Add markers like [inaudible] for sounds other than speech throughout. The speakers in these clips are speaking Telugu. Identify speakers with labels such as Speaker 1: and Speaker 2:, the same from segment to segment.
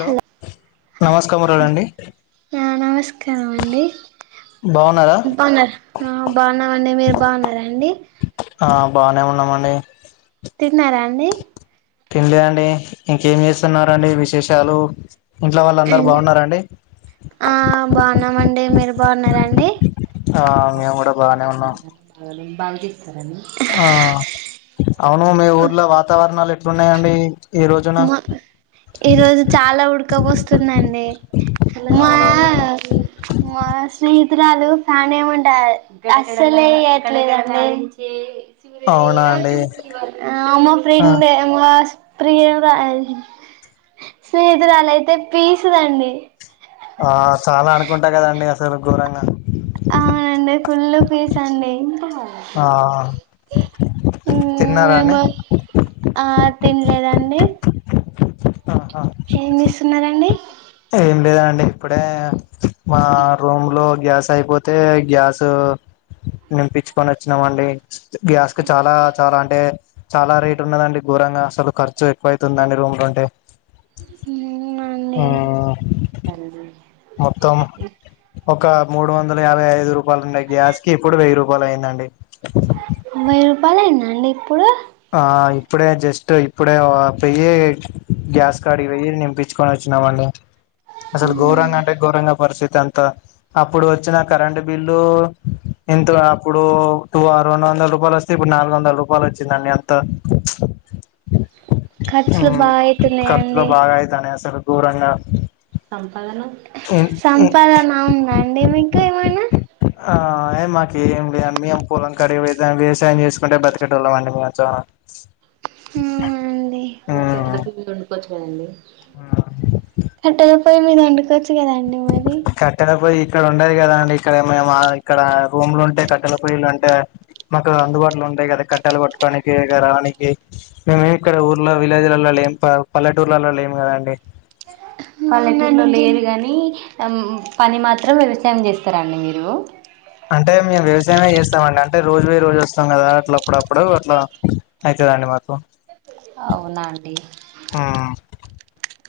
Speaker 1: హలో
Speaker 2: నమస్కారములండి
Speaker 1: ఆ నమస్కారం అండి
Speaker 2: బాగున్నారా
Speaker 1: బాగున్నార ఆ బాగున్నామండి మీరు బాగున్నరండి
Speaker 2: ఆ బానే ఉన్నామండి
Speaker 1: తిన్నారా అండి
Speaker 2: తిన్లే అండి ఇంకేం చేస్తున్నారండి విశేషాలు ఇంట్లో వాళ్ళందరూ బాగున్నారండి
Speaker 1: బాగున్నారండి
Speaker 2: ఆ మేము కూడా
Speaker 1: బాగున్నారా
Speaker 2: బాగానే ఉన్నాం
Speaker 1: బాగున్నారా బాగాలేం
Speaker 2: ఆ అవును మీ ఊర్లో వాతావరణాలు ఎట్ ఎట్లునాయండి
Speaker 1: మా ఈరోజు చాలా ఉడకబోస్తుందండి మా
Speaker 2: అవునా అండి
Speaker 1: మా స్నేహితు స్నేహితురాలు ఫ్యాన్ ఏయాంటే అస్సలేయట్లేదు అండి
Speaker 2: అవునా అండి
Speaker 1: అమ్మ
Speaker 2: ఆ
Speaker 1: ఫ్రెండే మోస్త్ ప్రియం స్నేహితురాలయితే పీసుదండి
Speaker 2: ఆ చాలా అనుకుంటా కదండి అసలు ఘోరంగా
Speaker 1: అవునండి ఫుల్ పీస్ అండి
Speaker 2: ఆ
Speaker 1: మ్మ్
Speaker 2: తిన్నారా
Speaker 1: మేమ్
Speaker 2: అండి
Speaker 1: ఆ తినలేదండి
Speaker 2: ఆహా
Speaker 1: ఏం తీస్ స్తున్నారంండి
Speaker 2: ఏం లేద అండి ఇప్పుడే మా రూమ్ లో గ్యాస్ అయిపోతే గ్యాస్ నింపించుకొని వచ్చినంండి గ్యాస్ కి చాలా చాలా అంటే చాలా రేట్ ఉన్నదండి ఘోరంగా అసలు ఖర్చు ఎక్కువ అవుతుందండి రూమ్ లోంటే
Speaker 1: మ్మ్ అండి సరే
Speaker 2: మొత్తం ఒక మూడు వందల యాభై ఐదు రూపాయలు ఉన్నాయి గ్యాస్ కి ఇప్పుడు వెయ్యి రూపాయలు అయిిందండి
Speaker 1: మీరు బల అందండి ఇప్పుడు
Speaker 2: ఆ ఇప్పుడే జస్ట్ ఇప్పుడే పెయ్యి గ్యాస్ కార్డ్ కి పోయి నింపించుకొని వచ్చినామండి అసలు గౌరంగ అంటే గౌరంగ పరిస్థితి అంతా అప్పుడు వచ్చిన కరెంట్ బిల్లు ఇంటరప్పుడు టు ఆరు రెడు వందల రూపాయలు వస్తే ఇప్పుడు నాలుగు వంద రూపాయలు వచ్చిందండి. అంత
Speaker 1: ఖర్చులు బాగయితున్నాయండి.
Speaker 2: గోరంగా
Speaker 1: సం పాదన సంపాదన ఉందా అండి మీకు ఏమైనా
Speaker 2: ఆ అయ్ మాకేమి లే అన్ని మేము పొలం కాడిగి వ్యవసాయం చేసుకుంటే బ్రతికేటోల్లం అండి మేము యాక్చ్వాల్గా
Speaker 1: ఊ అండి. దాండి. అంటే పోయి మీద వండుకొచ్
Speaker 2: కట్టెల పొయ్యి ఇక్కడ ఉండది కదా ఇక్కడ మేము ఆ ఇక్కడ రూమ్లు ఉంటే కట్టెల పొయ్యిలు అంటే మాకు అందుబాటులో ఉంటాయి కదా కట్టేలు కోట్టుకోనికి ఇగ రావడానికి మేమేమి ఇక్కడ ఊర్లో విలేజ్లల్లో లేం పల్లెటూర్లలో లేము కదండి.
Speaker 1: పల్లెటూర్లో లేరు గాని పని మాత్రం వ్యవసాయం చేస్తారాండి మీరు
Speaker 2: అంటే మేము వ్యవసాయమే చేస్తామ అండి అంటే రోజు పోయి రోజు వస్తాం కదా అట్లా అప్పుడప్పుడు అట్లా అయితందండి మాకు
Speaker 1: అవునా ఆండి.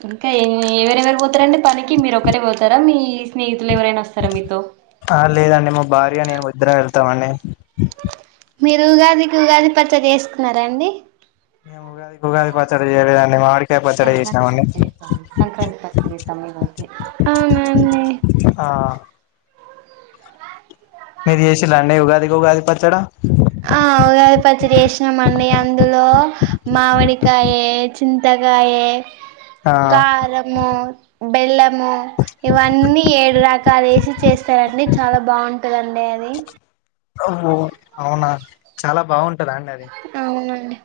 Speaker 1: ఇంకా ఏమి ఏవరేవరు పోతారండి. పనికి మీరు ఒకరే పోతారా మీ స్నేహితులు ఎవరైనా వస్తారా మీతో
Speaker 2: ఆ లేదండి మా భార్య నేను ఇద్దరం వెళ్తామండి.
Speaker 1: మీరు ఉగాదికి ఉగాది పచ్చడి చేసుకున్నారాండి.
Speaker 2: మేము ఉగాదికి ఉగాది పచ్చడిచేయలేదండి మామిడి కా
Speaker 1: ఆ మేమ్లే
Speaker 2: ఆ మీరు చచేసిర్రా అండి ఉగాదికిఉగాది పచ్చడ
Speaker 1: ఆ ఉగాది పచ్చడి చేసినామండి అందులో మామిడికాయే చింతకాయే
Speaker 2: ఆ
Speaker 1: కారము బెల్లము ఇవన్నీ ఏడు రకాలు వేసి చేస్తారండి చాలా బాగుంటదండి అది
Speaker 2: అవునా చాలా బాగుంట టద అది
Speaker 1: అవునండి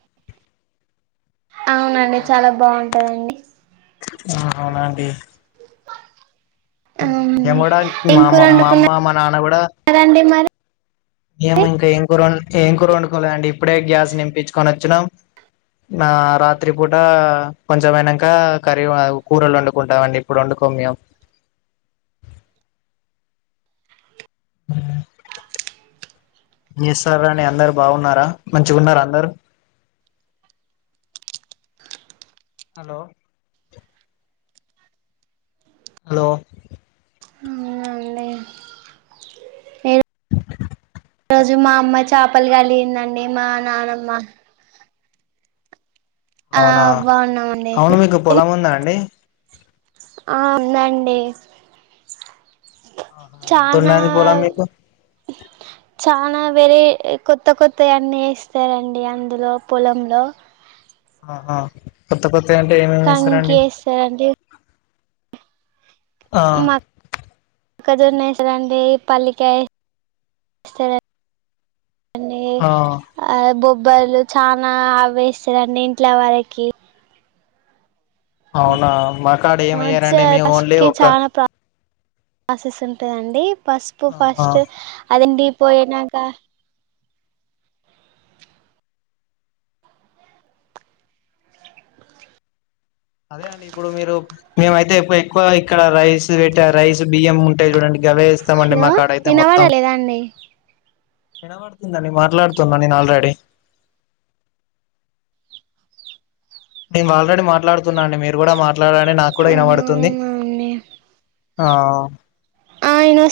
Speaker 1: అవునండి
Speaker 2: ఆ
Speaker 1: చాలా బాగుంటదండి
Speaker 2: అవునా అండి
Speaker 1: అవునండి
Speaker 2: మేము కూడా
Speaker 1: ఏం
Speaker 2: మా
Speaker 1: కూర
Speaker 2: మామ మా అమ్మ
Speaker 1: వండుకున్నారండి
Speaker 2: మా నాన్న కూడా
Speaker 1: మరి
Speaker 2: మేము ఇంకా ఏం కూర ఏం కూర వండుకోలేండి ఇప్పుడే గ్యాస్ నింపించుకొని వచ్చినామ్ నా రాత్రి పూట కొంచమైనంక కర్రీ కూరలు వండుకుంటామండి ఇప్పుడు వండుకోమ్ మేము ఆ ఏంచేస్తారాండి అందరు బాగున్నారా మంచిగున్నారా అందరూ హలో హలో
Speaker 1: అవునండి ఈ రోజు మా అమ్మ చాపలు కలిగిందండి మా నానమ్మ ఆ
Speaker 2: అవునా
Speaker 1: బాగున్నామండి
Speaker 2: అవును మీకు పొలం ఉందా అండి
Speaker 1: ఆ వుందండి
Speaker 2: ఎంత ఉండది పొలం మీకు
Speaker 1: చానా వేరే కొత్త కొత్త అన్నీ వేస్తారండి అందులో పొలంలో
Speaker 2: ఆహ కొత్త కొత్త అంటే ఏమేమి
Speaker 1: కంకి
Speaker 2: వేస్తారండి
Speaker 1: వేస్తారు
Speaker 2: ఆ
Speaker 1: మొక్కజొన్న వేస్తారండి పల్లికాయ వేస్త అ
Speaker 2: ఆ
Speaker 1: ఆ బో బ్బర్లు చనా అ్వేస్తారండి ఇంట్ల వరకి
Speaker 2: అవునా మాకు కాడ ఏమయ్యారండి మీము ఓన్లీ ఒక
Speaker 1: ఆసెస్ ఉంటాదండి పసుపు
Speaker 2: ఆహా
Speaker 1: ఫస్ట్ అదండీ పోయినాక
Speaker 2: అదే అండి ఇప్పుడు మీరు మేమయితే ఎక్కువ ఎక్కువ ఇక్కడ రైస్ పెట్ట రైస్ బియ్యం ఉంటాయి చూడండి గవే వేస్తామండి
Speaker 1: హలో
Speaker 2: మా కాడైతే
Speaker 1: ఇనపడ
Speaker 2: మొత్తం
Speaker 1: లేదా అండి
Speaker 2: వినబడుతుందండి మాట్లాడుతున్నా నేను ఆల్రెడీ నేను ఆల్రెడీ మాట్లాడుతున్నా అండి మీరు కూడా మాట్ మాట్లాడనే నాకు కూడా
Speaker 1: ఆహా
Speaker 2: వినబడుతుంది
Speaker 1: అవునా అండి
Speaker 2: ఆ
Speaker 1: ఆ ఇను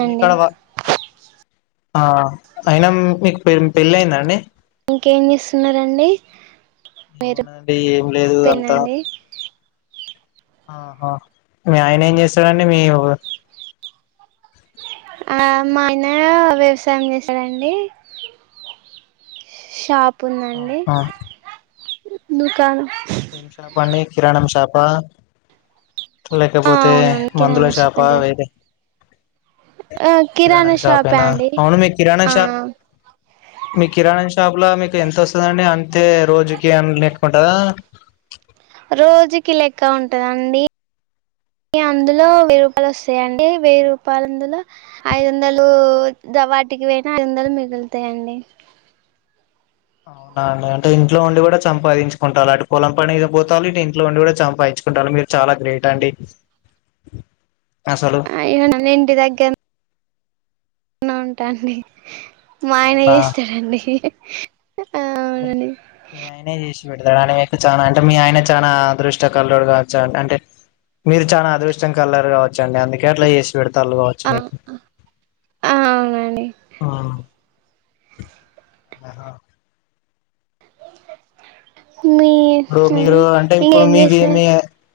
Speaker 2: ఇంటికాడ వర్క్ ఆ అయినా మీకు పెళ్ళి అయిందండి
Speaker 1: ఇంకేం చేస్తున్నారండి మీరు
Speaker 2: ఏమి లేదు అంతా
Speaker 1: పోయిందండి
Speaker 2: ఆహా మీ ఆయన ఏం చేస్తాడండి మీ
Speaker 1: ఆ మా ఆయన వ్యవసాయం చేస్తాడండీ షాప్ పుందండి
Speaker 2: ఆహా
Speaker 1: దుకాన
Speaker 2: చెప్పండి కిరాణం శాప
Speaker 1: ఆ
Speaker 2: లేకపోతే
Speaker 1: అవునండి
Speaker 2: మందుల
Speaker 1: కిరాణా
Speaker 2: చేప వేరే
Speaker 1: ఆ కిరాణా
Speaker 2: కిరాణం
Speaker 1: షాపే
Speaker 2: షాపేనా
Speaker 1: అండి
Speaker 2: అవును
Speaker 1: ఆ
Speaker 2: మీ కిరాణ షాప్ లా మీ ఎంత వస్తదండి అంతే రోజుకి ఆన్ లెక్ కొంటారా
Speaker 1: రోజుకి లెక్క ఉంటదండి అందులో వెయ్యి రూపాయలు వస్తాయిడి వెయ్యి రూపాయలందులో ఐదు వందలు ద వాటికి వెయినా ఐదు వందలు మిగులుతాయండి.
Speaker 2: అవునా అండి అంటే ఇంట్లో ఉండి కూడా సంపాదించుకుంటారు అటు పొలం పని పోతారు ఇ ఇంట్లో ఉండి కూడా చంపాదించుకుంటారు మీరు చాలా గ్రేట్ అండి. అసలు
Speaker 1: అయన నన్నింటి దగ్గ న్ ఉంటాండి మా ఆయన
Speaker 2: అవునా
Speaker 1: చేస్తాాడండి.
Speaker 2: మీ ఆయనే జేసి డతాడు అని మీకు చానా అంటే మీ ఆయన చానా అదృష్ట కల్లోడు గావచ్చా అంటే మీరు చాలా అదృష్టం కలర్ గావచ్చండి అందుకే అట్ల జేసిండు పెడతాళ్లు గావచ్చ
Speaker 1: ఆ
Speaker 2: ఎగ్
Speaker 1: అవునండి
Speaker 2: ఆహా
Speaker 1: మీ
Speaker 2: ఇప్పుడు మీరు అంటే ఇప్పుడు
Speaker 1: ఇంకేం
Speaker 2: మీ వి
Speaker 1: జేస్తరు
Speaker 2: మీ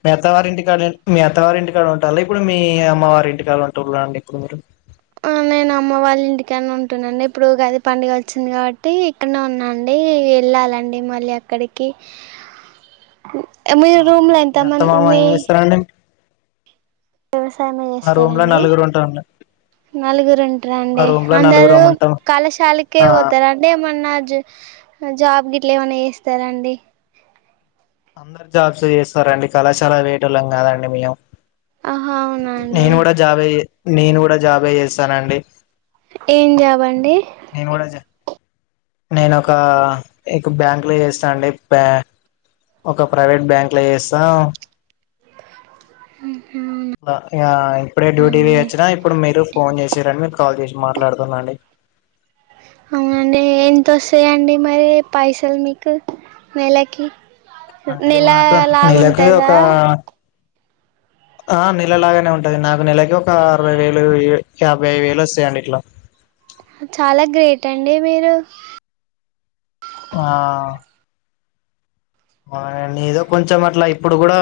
Speaker 2: మీ అత్త వారి ఇంటికాడ మీ అత్త వారి ఇంటి కాడ ఉంటాల్లా ఇప్పుడు మీ అమ్మవారి ఇంటికి కాళ్ళ ఉంటుర్రా అండి ఇప్పుడు మీరు
Speaker 1: ఆ.. నేను అమ్మ వాళ్ళ ఇంటికాన్నె ఉంటున్నాండి ఇప్పుడు ఉగాది పండుగ వచ్చింది కాబట్టి ఇక్కడనే ఉన్నాండి వెళ్ళాలండి మళ్ళీ అక్కడికి ఎ మీ రూమ్
Speaker 2: ఆహా
Speaker 1: లా ఎంత
Speaker 2: మీ అత్త
Speaker 1: మంది
Speaker 2: మామ
Speaker 1: మీ
Speaker 2: ఏం చేస్తారండి
Speaker 1: వ్యవసాయమే
Speaker 2: మా రూమ్ లో
Speaker 1: జేస్తారండి.
Speaker 2: నలుగురు ఉంటాండి
Speaker 1: నలుగురు
Speaker 2: మా
Speaker 1: ఉంట్రాండి
Speaker 2: రూమ్ లో
Speaker 1: అందరూ
Speaker 2: నలుగురం ఉంటాం
Speaker 1: కళాశాలకే
Speaker 2: ఆ
Speaker 1: పోతారు అంటే ఏమన్న జ జాబ్ గిట్లా ఏమన్న జేస్తారాండి
Speaker 2: అందరు జాబ్స్ చేస్తారండి కళాశాల వెళ్ళేటొళ్లం కాదండి మేము
Speaker 1: ఆహా అవునా అండి
Speaker 2: నేను గూడా జాబే నేను గూడా జాబే జేస్తానండి.
Speaker 1: ఏం జాబ్ అండి
Speaker 2: జ నేను ఒక ఇక్ బ్యాంక్లో జేస్తా అండి ఒక ప్రైవేట్ బ్యాంక్లో జేస్తా
Speaker 1: హా
Speaker 2: ఇగ ఇప్పుడే డ్యూటీ దిగి వచ్చినా ఇప్పుడు మీరు ఫోన్ జేసిర్ మీకు కాల్ చేసి మాట్లాడుతున్నాండి
Speaker 1: చేయండి మరి పైసలు మీకు నెలకి
Speaker 2: అంటే
Speaker 1: నెల
Speaker 2: మాకు నెలకి ఒక
Speaker 1: లాగుంటదా
Speaker 2: ఆ నెలలాగానే ఉంటాది నాకు నెలకి ఒక అరవై వేలు యాభై వేలు వస్తాయండి ఇట్లా
Speaker 1: సండే మీరు
Speaker 2: ఆ అవుండి ఏదో కొంచెం అట్లా ఇప్పుడు గూడా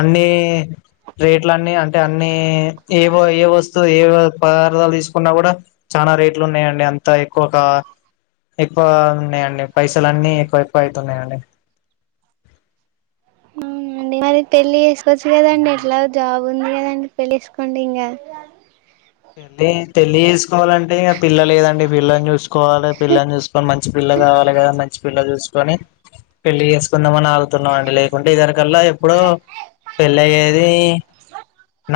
Speaker 2: అన్ని రేట్లన్ని అంటే అన్ని ఏవో ఏ వస్తువు ఏవో పదార్థాలు తీసుకున్నా కూడా చాలా రేట్లు ఉన్నాయండి అంత ఎక్కువ కా ఎక్కువ ఉన్నాయండి పైసలున్ని ఎక్కువ ఎక్కువ అయితున్నాయండి
Speaker 1: అవున అండి మరి పెళ్లి చేసుకోవచ్చు కదండి ఎట్లా జాబ్ ఉంది గదండి పెళ్లి చేసుకోండి ఇంగ
Speaker 2: పెళ్లి చేసుకోవాలంటే ఇంక పిల్ల లేదండి పిల్లని చూసుకోవాలి పిల్లని చూసుకొని మంచి పిల్ల కావాలి కదా మంచి పిల్ల చూసుకొని పెళ్లి చేసుకుందాంమని ఆగుతున్నాం అండి లేకుంటే యిదవరి కల్లా ఎప్పుడో పెళ్ళయ్యేది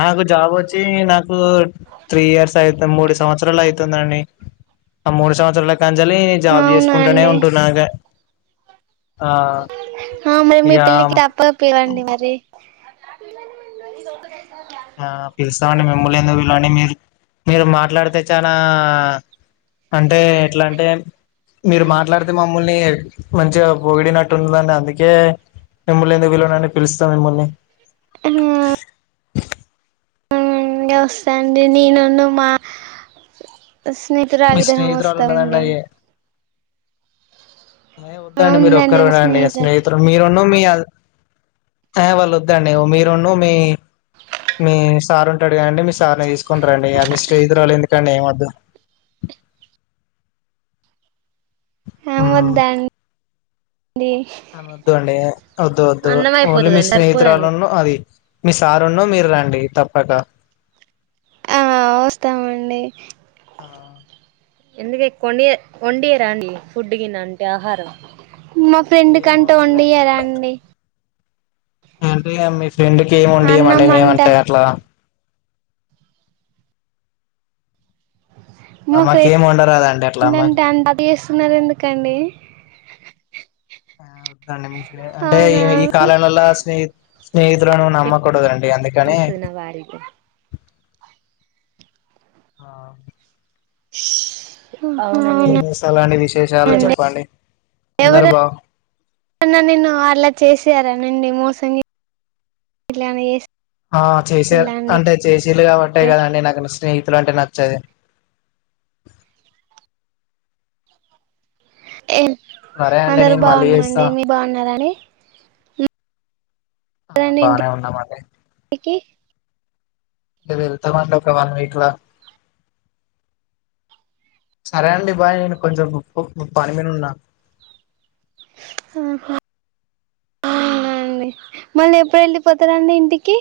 Speaker 2: నాకు జాబ్ వచ్చి నాకు
Speaker 1: [inaudible]
Speaker 2: త్రీ ఇయర్స్ అయితు మూడు సంవత్సరాలు అవుతుందండి ఆ మూడు సంవత్సరాల కాజలి జాబ్
Speaker 1: అవునా
Speaker 2: చేసుకుంటూనే
Speaker 1: అండి
Speaker 2: ఉంటున్నాగా ఆ
Speaker 1: ఆ మ మీ
Speaker 2: ఇక
Speaker 1: పెళ్లికి తప్ప పిలవండి మరి [unintelligible]
Speaker 2: ఆ పిలుస్తామండి మిమ్ముల్ని ఎందుకు పిలువని మీరు మాట్లాడితే చానా అంటే ఎట్లా అంటే మీరు మాట్లాడితే మమ్ముల్ని మంచిగా పొగిడినట్టుండదండి అందుకే మిమ్మల్ని ఎందుకు విలువనండి పిలుస్తా మిమ్మల్ని
Speaker 1: హమ్ ఇగా వస్తాండి నేనును మా స్నేహితురాల
Speaker 2: మీ
Speaker 1: ఇద్దరం
Speaker 2: స్నేహితురాలు
Speaker 1: వస్తాం
Speaker 2: ఉన్నదండి
Speaker 1: అండి
Speaker 2: ఏ వద్దాండి మీరు
Speaker 1: ఉందండి
Speaker 2: ఒక్కరు
Speaker 1: మా
Speaker 2: రాండి
Speaker 1: స్నేహితులు
Speaker 2: స్నేహితుడు మీరున్న మీ ఆ వాళ్ళ వద్దండి మీరున్న మీ మీ సార్ ఉంటాడు కాండి మీ సార్ని తీస్ సుకొని రండి ఆ మి స్నేహితురాలు ఎ వదండి ఏం వద్దు
Speaker 1: ఆ వద్దా అం
Speaker 2: అమే వద్దు అండి వద్దు వద్దు
Speaker 1: అన్నం
Speaker 2: ఓన్లీ మీ
Speaker 1: అయిపోతదండి సరిపోదండి
Speaker 2: స్నేహితురాలును అది మీ సారు ను మీరు రండి తప్పక
Speaker 1: ఆ వస్తామండి ఎందుకే కొండ కొండియరా అండి ఫుడ్ కిన్న అంటే ఆహారం మా ఫ్రెండ్
Speaker 2: ఏమో
Speaker 1: కంట
Speaker 2: ఉండలే
Speaker 1: వండియరా అండి
Speaker 2: అంటే ఇగ మీ ఫ్రె ఫేండుకి ఏమ్ వండి ఇయమండి
Speaker 1: అన్నం
Speaker 2: మేము
Speaker 1: అంట
Speaker 2: అట్లా
Speaker 1: మా
Speaker 2: అమ్మాకి
Speaker 1: ఫ్రెండ్
Speaker 2: ఏం వండరదాంట అట్లా అమె
Speaker 1: న్నారు ఎందుకండి
Speaker 2: ఆ వద్దండి మీ అంటే ఈ
Speaker 1: అవునా
Speaker 2: ఈ కాలంలోలో స్నేహి స్నేహితులను నమ్మకూడదండి అందుకని
Speaker 1: తెలుస్తది నా వారికి
Speaker 2: ఆ
Speaker 1: ఉష్ అవునా
Speaker 2: ఇంకేం చేస్తాలండి విశేషాలు చెప్పండి అందరు
Speaker 1: ఎవరు
Speaker 2: బా
Speaker 1: న్నా నిన్ను అట్లా చేసారా అవునండి మోసం చే
Speaker 2: ఆ చేసారు అంటే చెసిలు కాబట్టే కదండి నాకు స్నేహి ఇలా అంటే నచ్చది
Speaker 1: ఎ
Speaker 2: సరే అండి
Speaker 1: అందరు
Speaker 2: నేను మళ్ళీ చేస్తా
Speaker 1: బాగున్నామండి మీ బాగున్నారా అండి
Speaker 2: ఆ
Speaker 1: రండి
Speaker 2: బానే ఉన్నాం అండి
Speaker 1: ఇంటికి
Speaker 2: వెళ్తామండి ఒక వన్ వీక్లా సరే అండి బాయ్ నేను కొంచెం పని మీద ఉన్నా
Speaker 1: ఆండి మళ్ళీ ఎప్పుడు వెళ్ళిపోతారండి ఇంటికి